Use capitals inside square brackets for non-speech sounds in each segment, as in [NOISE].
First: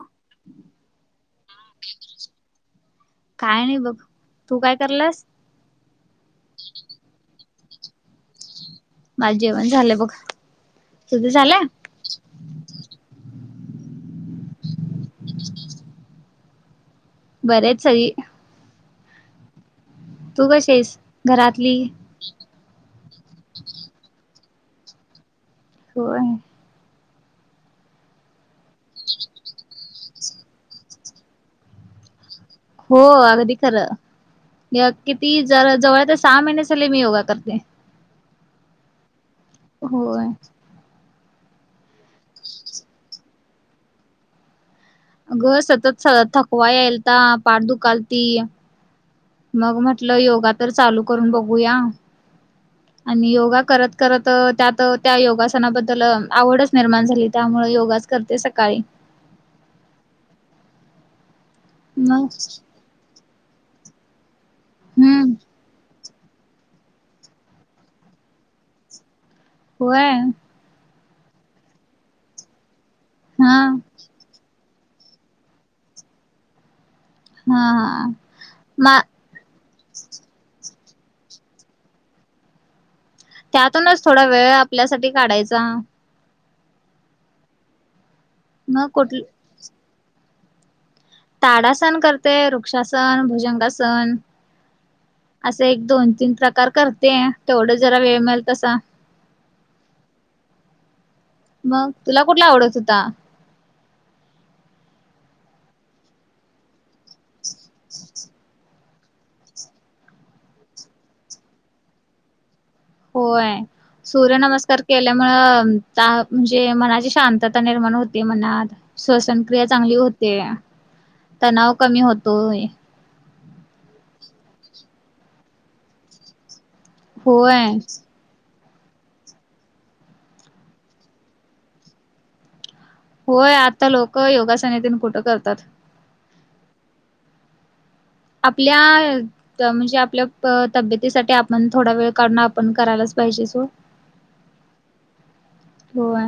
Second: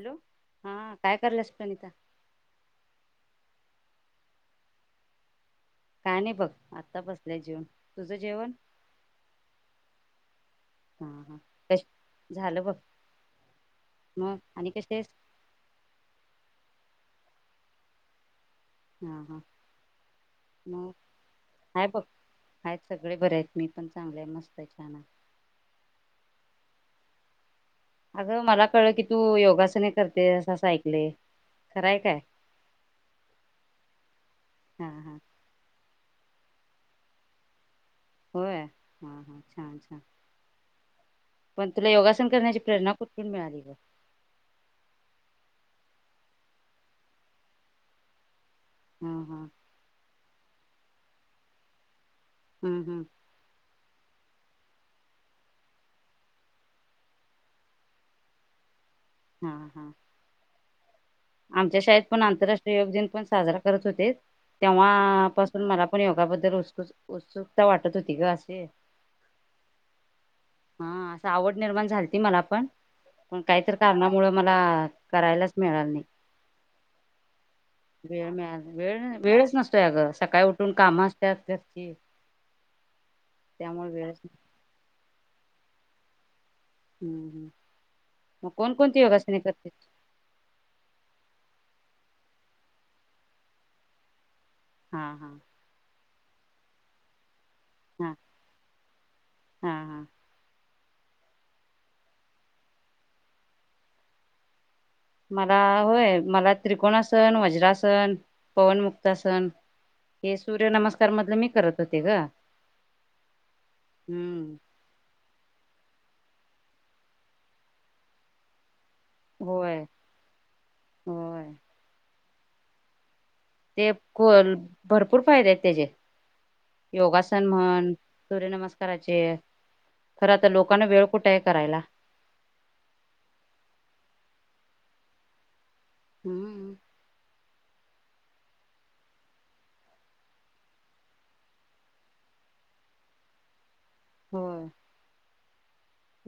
Hello! हा काय करायल्यास प्रणिता? काय नाही बघ, तू काय करल्यास? काय नाही बघ, आता बसल्या जेऊन, तुझं जेवण? माझं जेवण झालंय बघ, हा तुझं हा झालंय? कश झालं बघ मग आणि कशी हायस? बरे आहेत सगळी. हा हा. तू कशी मग, आहेस घरातली आहे बघ आहेत सगळे बरे आहेत मी पण चांगली आहे मस्त. तय छान आहे. होय. अगं मला कळलं की तू योगासने करते असं ऐकलंय, खरंय काय? हो अगदी खरं, हा मग हा किती जरा जवळ रस सहा महिने झाले मी योगा करते. होय, हा हा. छान छान होय. पण तुला योगासन करण्याची प्रेरणा कुठून मिळाली गं? अगं सतत स थकवा यायलता पाठ दुखालती. हा हा मग म्हटलं योगा तर चालू करून बघूया, हम्म हम्म आणि योगा करत करत अ त्यात त्या योगासनाबद्दल अ आवडच निर्माण झाली, त्यामुळं योगाच करते सकाळी. हा हा. आमच्या शाळेत पण मग आंतरराष्ट्रीय योग दिन पण साजरा करत होते, तेव्हा हम्म पासून मला पण योगाबद्दल उत्सु उत्सुकता वाटत होती गं अशी. होय. हा असं आवड निर्माण झालती मला पण, पण हा काहीतर कारणामुळं मला करायलाच मिळाल नई. हा हा वेळ मिळा, वेळ मा नई, वेळच नसतोय आगं. सकाळी उट न् कामं असत्यात त्याची. त्यातूनच थोडा वेळ आपल्यासाठी काढायचा. हम्-हम्, म मग कोनकोनती कुठ योगासनी करत्यात? ताडासन करतय, वृक्षासन, भुजंगासन हा हा. असे एक दोन. तीन प्रकार करतेय. तेवढं जरा हा वेळ मिळल तसा. हा हा मग तूला कुटला आवडत होता. मला, व्हय मला त्रिकोणासन, वज्रासन, पवनमुक् तासन, हे सूर्यनमस्कार मधलं मी करत होते गं. होय, सूर्यनमस्कार केल्यामुळं ताह् म्हणजे मनाची शांतता निर्माण होते मनात. श्वसन क्रिया होय चांगली होते. होय तणाव कमी होतोय. तेप कोल भरपूर फायदे आहेत त्याचे. योगासन होय म्हण, सूर्यनमस करायचे, खरं त लोकांना वेळ कुटं आय करायला. होय आता लोकं योगासनेतेन कुटं करतात. हम्म आपल्या त म्हणजे आपल्या प तब्येतीसाठी आपण थोडा वेळ काढून आपण करायलाच पाहिजेच ओ होय. होय,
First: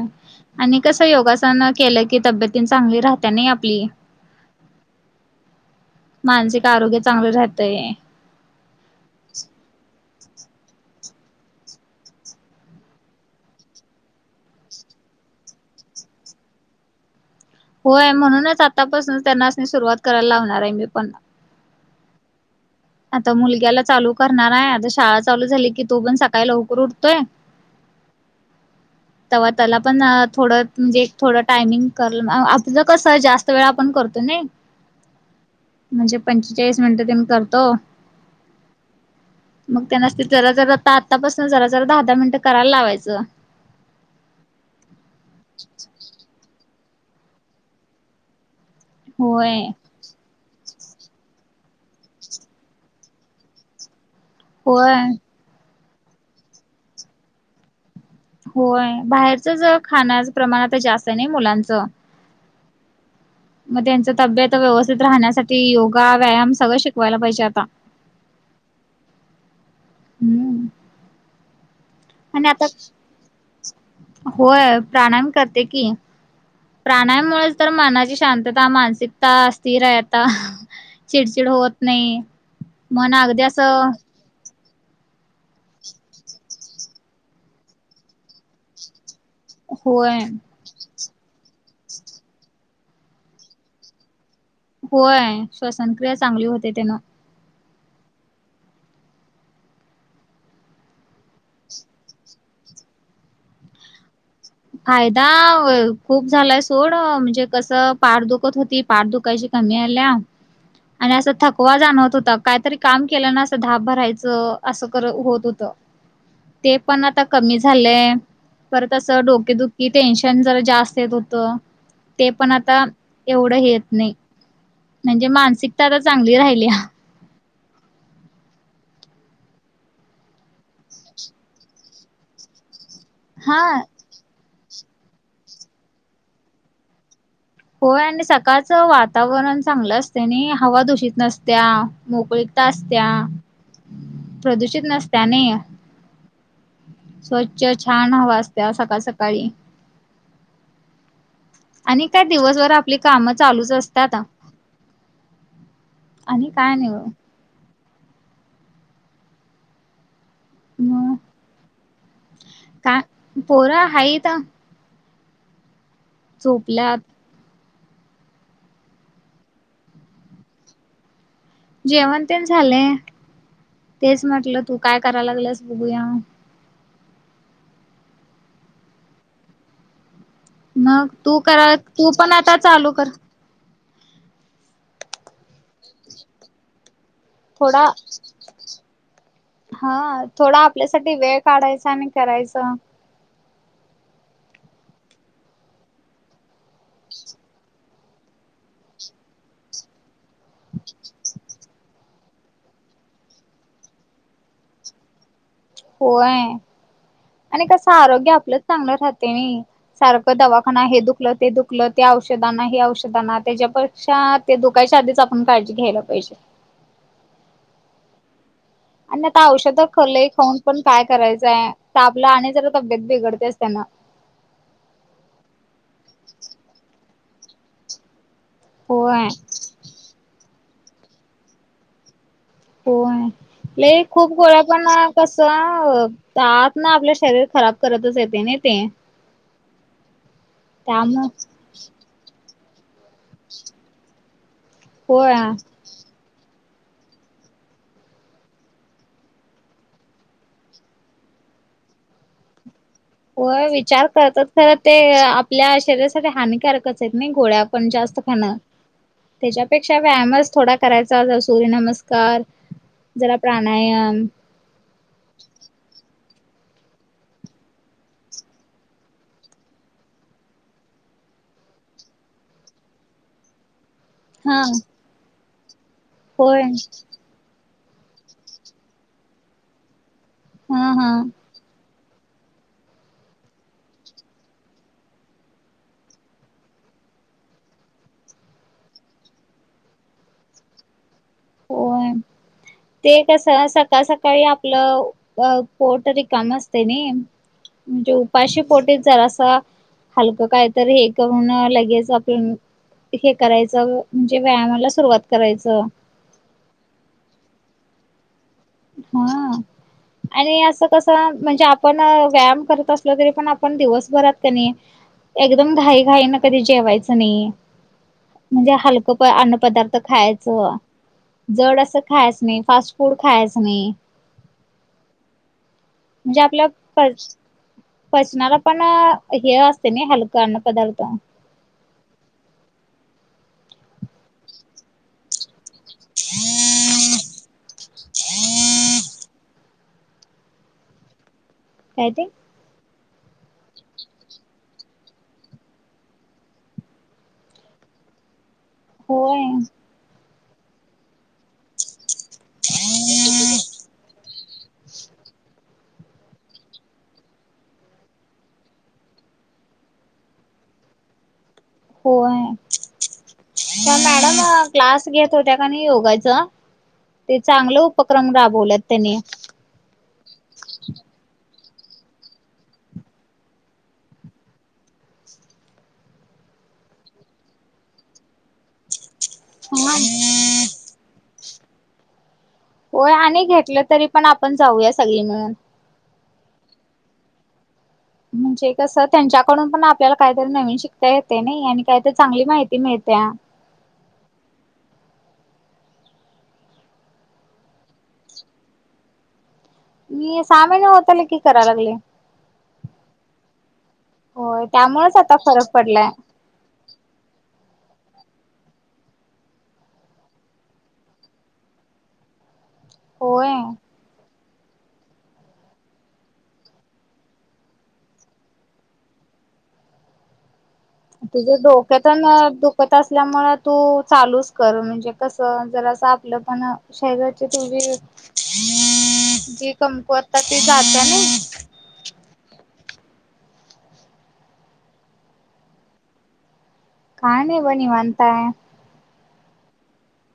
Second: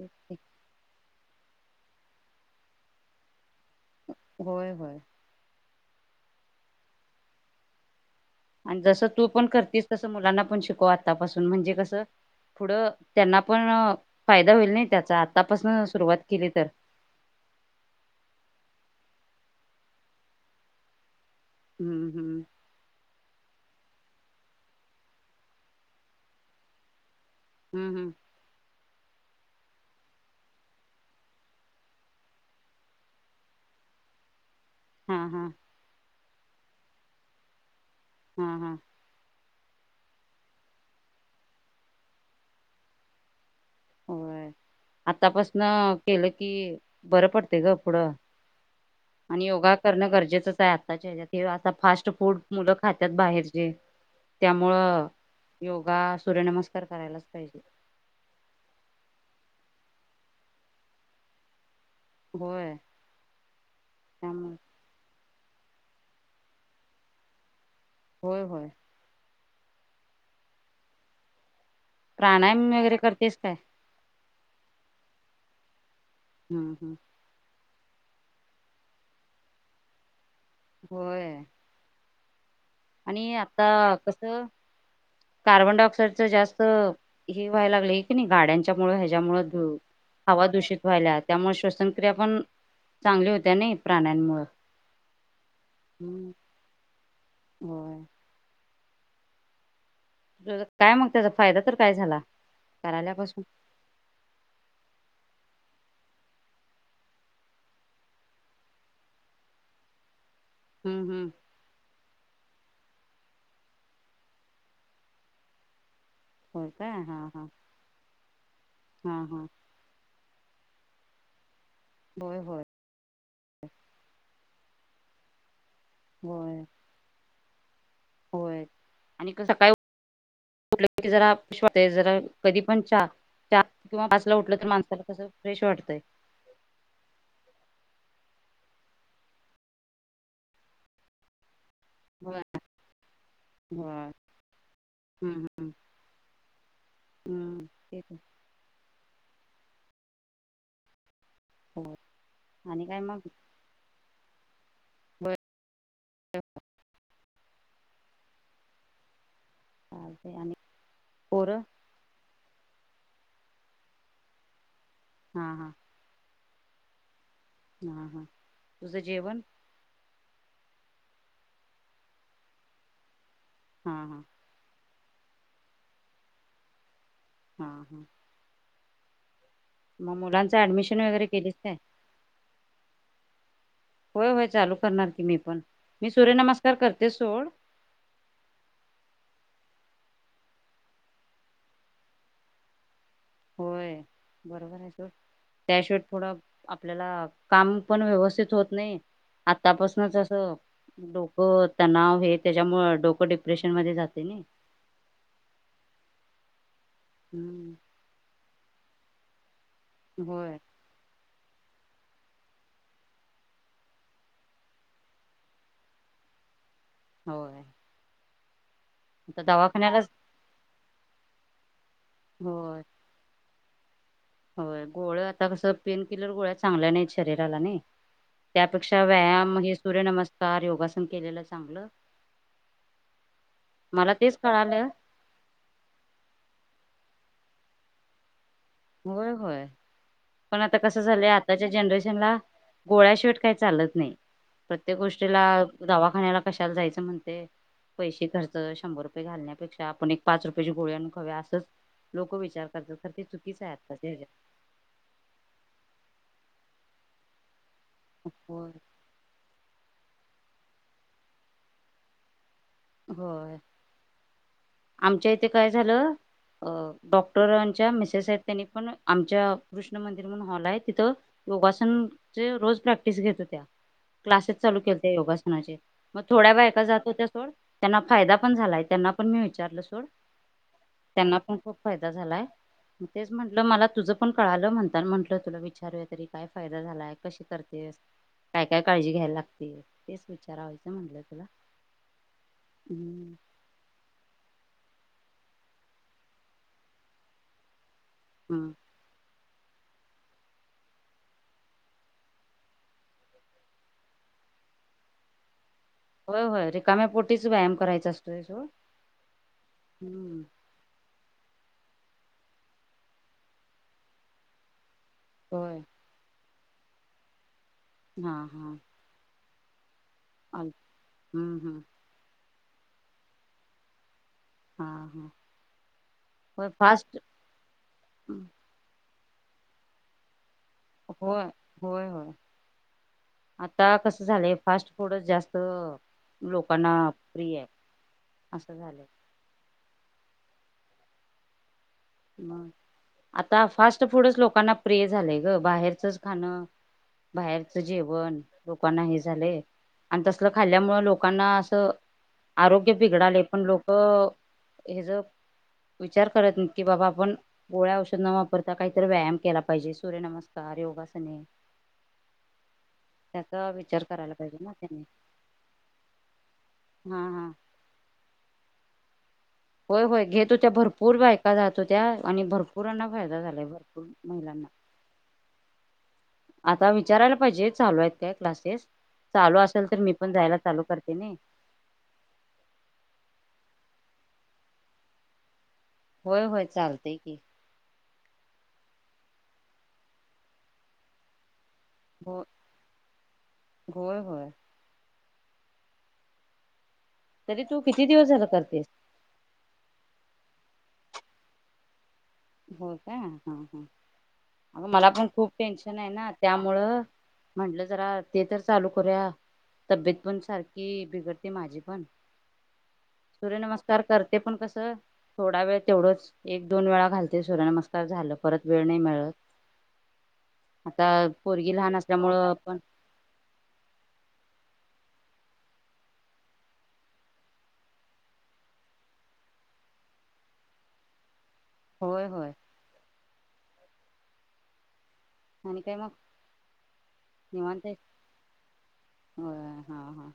आणि कसं योगासनं केलं की तब्यतेन चांगली राहते नाई आप होय-होय मानसिक आरोग्य चांगले राहतंय. आणि जसं तू पण करतीस, तसं मुलांना पण शिकव आतापासून म्हणजे कसं पुढं त्यांना पण फायदा होईल नाही त्याचा. आतापासून सुरुवात केली तर. [UNINTELLIGIBLE] होय म्हणूनच आतापासून त्यांना सुरुवात करायला लावणार आहे मी पण हम्म हम्म आता मुलग्याला चालू करणार आहे, आता शाळा चालू झाली की तो पण सकाळी लवकर उठतोय हम्म हम्म तव्हा त्याला पण अं थोडं म्हणजे थोडं टायमिंग करण, आपलं कसं जास्त वेळ आपण करतोय. नाही हां हां जे पंचेचाळीस मिनिटं त्यांमी करतो. हां हां मग त्यांना नसती जरा जरा आता आत्तापासून जरा जरा दहा दहा मिनिटं करायला लावायचं. होय आतापासन केलं की बरं पडते ग पुढं. आणि होय योगा करणं गरजेचंच आहे आत आता त्याज्या ते, आता फास्ट फूड मुलं खात्यात बाहेरची होय त्यामुळं योग बघा, सूर्यनमस्कार करायलाच पाहिजे. होय बाहेरच जर खाणार, प्रमाण आता जास्त नाही मुलांचं होय मग त्यांच तब्येत त्यामुळे व्यवस्थित राहण्यासाठी योगा व्यायाम सगळं शिकवायला पाहिजे आता. होय होय हम्म आणि प्राणायाम आता वगैरे करतेस काय होय प्राणायाम करते की, हम्म हम्म प्राणायाममुळेच तर मनाची शांतता मानसिकता स्थिर आहेत. आता होय चिडचिड होत नाही मन आणि अगदी आता असं कसं? कार्बन डायआॅक्साइडचा जास्त हे व्हायला लागलंय की नाही गाड्यांच्या ह्या त्यामुळे दू होय. हवा दूषित व्हायलात. त्यामुळे श्वसनक्रिया पण चांगली होत्या नाही प्राणायाममुळं होय श्वसनक्रिया चांगली होते त्यानं होय तर काय मग त्याचा फायदा तर काय झाला करायल्यापासून फायदा होय खूप झालाय सोड म्हणजे कसं पार दुखत होती पाठ दुखायची आनी आल्याव हम्म आणि हम्म असा थकवा जाणवत होता कायतरी काम केलं ना असं धाप भरायचं, असं खर होत होतं होय ते काय हा पण आता हा कमी झालंय, परत हा असं डोकं हा टेन्शन जरा जास्त येत होतं, ते होय पण होय आता एवढं हे येत नाही. म्हणजे मानसिकता आता चांगली होय राहिलीया. होय आणि कसं काय? कुठ जरा जरा कधी पण चहा हा चार किंवा पाच ला उठलं तर माणसाला कस फ्रेश वाटतय. होय, आणि सकाळच वातावरण चांगलं असते आणि हवा दूषित नसत्याया होय मोकळीता असत्या होय प्रदूषण नसत्याया हम्म नाही, हम्म हम्म स्वच्छ छान तेच हवा असत्या सकाळ सकाळी सकाळी होय आणि काय दिवसभर आणि आपली काय मग काम चालूच अस ता बर आणि काय नाही, म पोर का पोर हाईत. हा हा झोपल्यात हा हा तुज जेवन? जेवण तेण झालय हा हा तेच म्हटलं तू काय करायला लागल्यास बघूया. [INAUDIBLE] मग मुलांच ऍडमिशन मग वगैरे तू केलीस कर, काय तू पण आता चालू कर. होय, होय चालू करणार की मी पण मी सूर्य नमस्कार कर थोडा. हा थोडा आपल्यासाठी वेळ काढायचा आणि करायच. होय बरोबर आहे सो त्याशिवाय पुढ आपल्याला काम पण व्यवस्थित होत नाही आतापासूनच अस ह डोक हो तणाव हे त्याच्या मुळ डोक डिप्रेशन मध्ये जातय नई. होय आणि कस आरोग्य आपलंच चांगलं राहते नई. सारख होय दवाखाना हे दुखल ते दुख ल ते औषध आना हे, औषध आना, त्याच्यापेक्षा ते दुकायच्या आधीच आपण काळजी घ्यायला पाहिजे? हो! आणि आता औषध लय खाऊन पण काय करायचंय त आपल आणि जरा होय तब्येत बिघडतेच त्यांना होय गोळ आता कस पेन किलर गोळ्या चांगल्या नाहीत शरीराला नाही. त्यापेक्षा होय व्यायाम हे सूर्यनमस्कार योगासन केलेलं चांगल. होय लय खूप गोळ्या पण कळालं कस आतन आपल्या श शरीर खराब करतच येते नाही होय, होय, पण आता कस त्यामु झालय आताच्या जनरेशनला गोळ्या शिवाट काही चालत नाही, प्रत्येक होय गोष्टीला दवाखान्याला कशाला जायच म्हणते पैसे खर्च शंभर रुपये घालण्यापेक्षा आपण एक पाच रुपयाेची गोळ्या आण खाऊया असंच लोक विचार करतात. ते चुकीच होय आहे विचार आत्ताच्या ह्याच्यात करतात खर ते आपल्या शरीरासाठी हानिकारकच आहेत नाही गोळ्या पण जास्त खाणं होय त्याच्यापेक्षा व्यायामच थोडा करायचा सूर्य नमस्कार होय आमच्या इथे काय झालं अ डॉक्टरांच्या मीसेस आहेत त्यांनी पण आमच्या कृष्ण मंदिर म्हणून हॉल आहे तिथ योगासनचे रोज प्रॅक्टिस घेत त्या क्लासेस हा चालू केलते योगासनाचे मग थोड्या व होय बायका जात होत्या सोड त्यांना फायदा पण झालाय त्यांना पण मी विचारल सोड हा हा त्यांना पण खूप फायदा झालाय. मग तेच म्हटलं मला तुझ पण कळाल, म्हणतान म्हटल तुला विचारूया तरी काय फायदा झालाय कशी करते काय, काय काळजी घ्यायला लागते तेच विचारायचं म्हटलं तुला होय ते हम्म. कस सकाळ, सकाळी, आपलं अ पोट रीकाम असतेय नाही, म्हणजे उपाशी हम्म पोटी जर असं हलक काय तर हे करून लगेच आपूण हे करायच म्हणजे व्यायामाला सुरुवात करायचं होय, रिकाम्यापोटीच व्यायाम करायचा अस हां आणि असं कसं म्हणजे आप ण व्यायाम करत असलो तरी, पण आपण दिवसभरात कनी एकदम होय घाई घाईन कधी जेवायच नाही हा हा म्हणजे हलक प अन्न पदार्थ आल खायाचं हम्म हम्म जड असं खायाचं नाही, फास्ट फूड खायाचं नाही हां हां! म्हणजे आपल्या पच पचनालापण हें असतय नई हलक अन्न पदार्थ काय होय, होयं, होयं! आतां कस झालंय फास्ट फूडच जास्तं लोकांना प्रिय आहे. असं झालंय- ते म आता फास्ट फूडचं लोकांना प्रिय झालंय गं बाहेरचच खाणं बाहेरचं जेवण लोकांना हें होय झालंय आणि तसलं खाल्ल्यामुंळ लोकांना असं- आरोग्य बिघडालय पण लोकं हे जा विचार करत नाहित... कि बाबा आपण गोळ्या औषध न वापरता काहीतरी व्यायाम केला पाहिजे, सूर्यनमस्कार योगासने... होय... त्याचा त्या विचार करायला पाहिजे मॅडमं ना त्याने क्लास घेत होत्या का नाही योगाच.... हा ते हा चांगले उपक्रम राबवल्यात त्यांनी... होय होय घेत होत्या भरपूर बायका जात होत्या आणि भरपूरांना फायदा झालाय भरपूर महिलांना.... [UNINTELLIGIBLE] [UNINTELLIGIBLE] आता विचारायला पाहिजे चालू आहेत काय क्लासेस चालू असेल तर मी पण जायला चालू... करते नाही... होय आणि घेतलं तरी पण आपण जाऊया संगळी मिळून.... होंय होंय चालतय की...... म्हणजे कस त्यांच्याकडून पण आपल्याला काहीतरी नवीन शिकता येतय नाही आणि... काय तर हो चांगली माहिती मिळत्या.... होय होय तरी तू किती दिवस झाल करतेस? मी सहा महीने होत आले कि कराय लागले... होय का हां होय हां... मला त्यामुळेच पण आता खूप फरक टेन्शन पडलाय हाय नां त्यामुळं... म्हटलं जरा ते तर चालू करूया तब्येत पण सारखी बिघडते माझी पण.... होय. सूर्य नमस्कार करते पण कसं थोडा वेळ तेवढंच एक दोन वेळा घाल... ते सूर्यनमस्कार झालं परत वेळ नाही मिळत... आता तुझ पोरगी डोक लहान तेन असल्यामुळं पण दुखत असल्यामुळे तू चालूच कर म्हणजे... ते कस जरास आपलं पण शरीराची तेवढी जी कम... तरता ते जात नाही.... होय होय.... आणि काय मग? काय नाही बघ निवांत हाय.... होय हां हां...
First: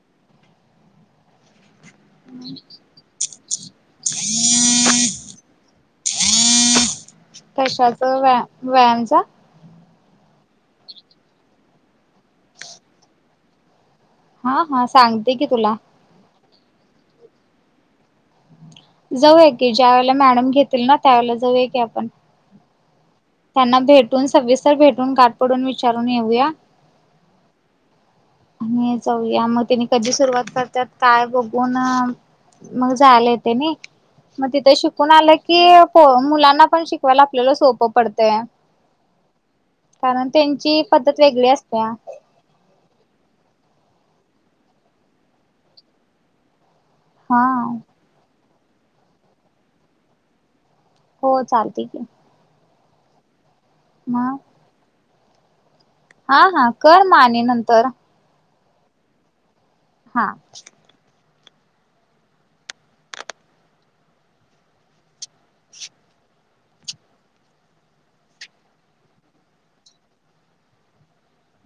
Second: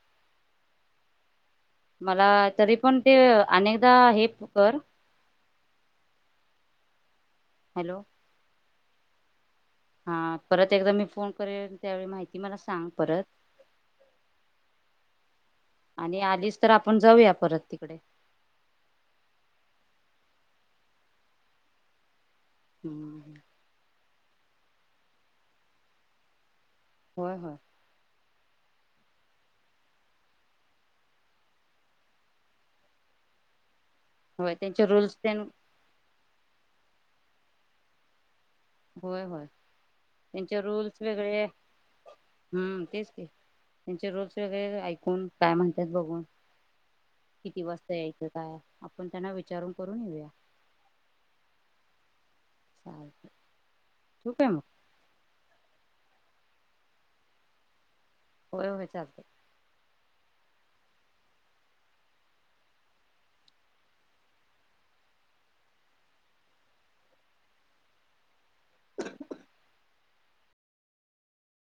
मलां तरी पण तें अनेकदा हे कर... हॅलो कशाच व्या-व्यायामचा.... हां परत एकदा मी फोनकरेन त्यावेळी माहिती मला सांग परत.... हां हां सांगते की तुला.... आणि आलीच तर आपण जाऊया परत तिकडे.... जाऊया की ज्यावेळेला मॅडम घेतील नां त्यावेेळेला जाऊया की आपण... हुं... त्यांना भेटून सविस्तर भेटून गाठ पडून विचारून येऊया.... होय होय.. आणि जाऊया मग तेनी कधी सुरुवात करतात काय बघून, मग जायला येतंय नाही.. मग होय तिथे त्यांचे शिकून रूल्स आलं त्यां की पो मुलांना पण शिकवायला आपल्याला सोपं पडतंय.... होय होय कारण त्यांचे त्यांची रूल्स पद्धत वेगळे वेगळी असत्या.... हम्म तेच की.... त्यांचे रोल्स वगैरे ऐकून काय म्हणतात बघून हा किती वाजता यायचं... काय आपण त्यांना विचारून करून येेऊया.... हो चालतंय की.... ठेऊ काय म? हां हां कर म आणि नंतर.... होय होय चालतंय.... हां....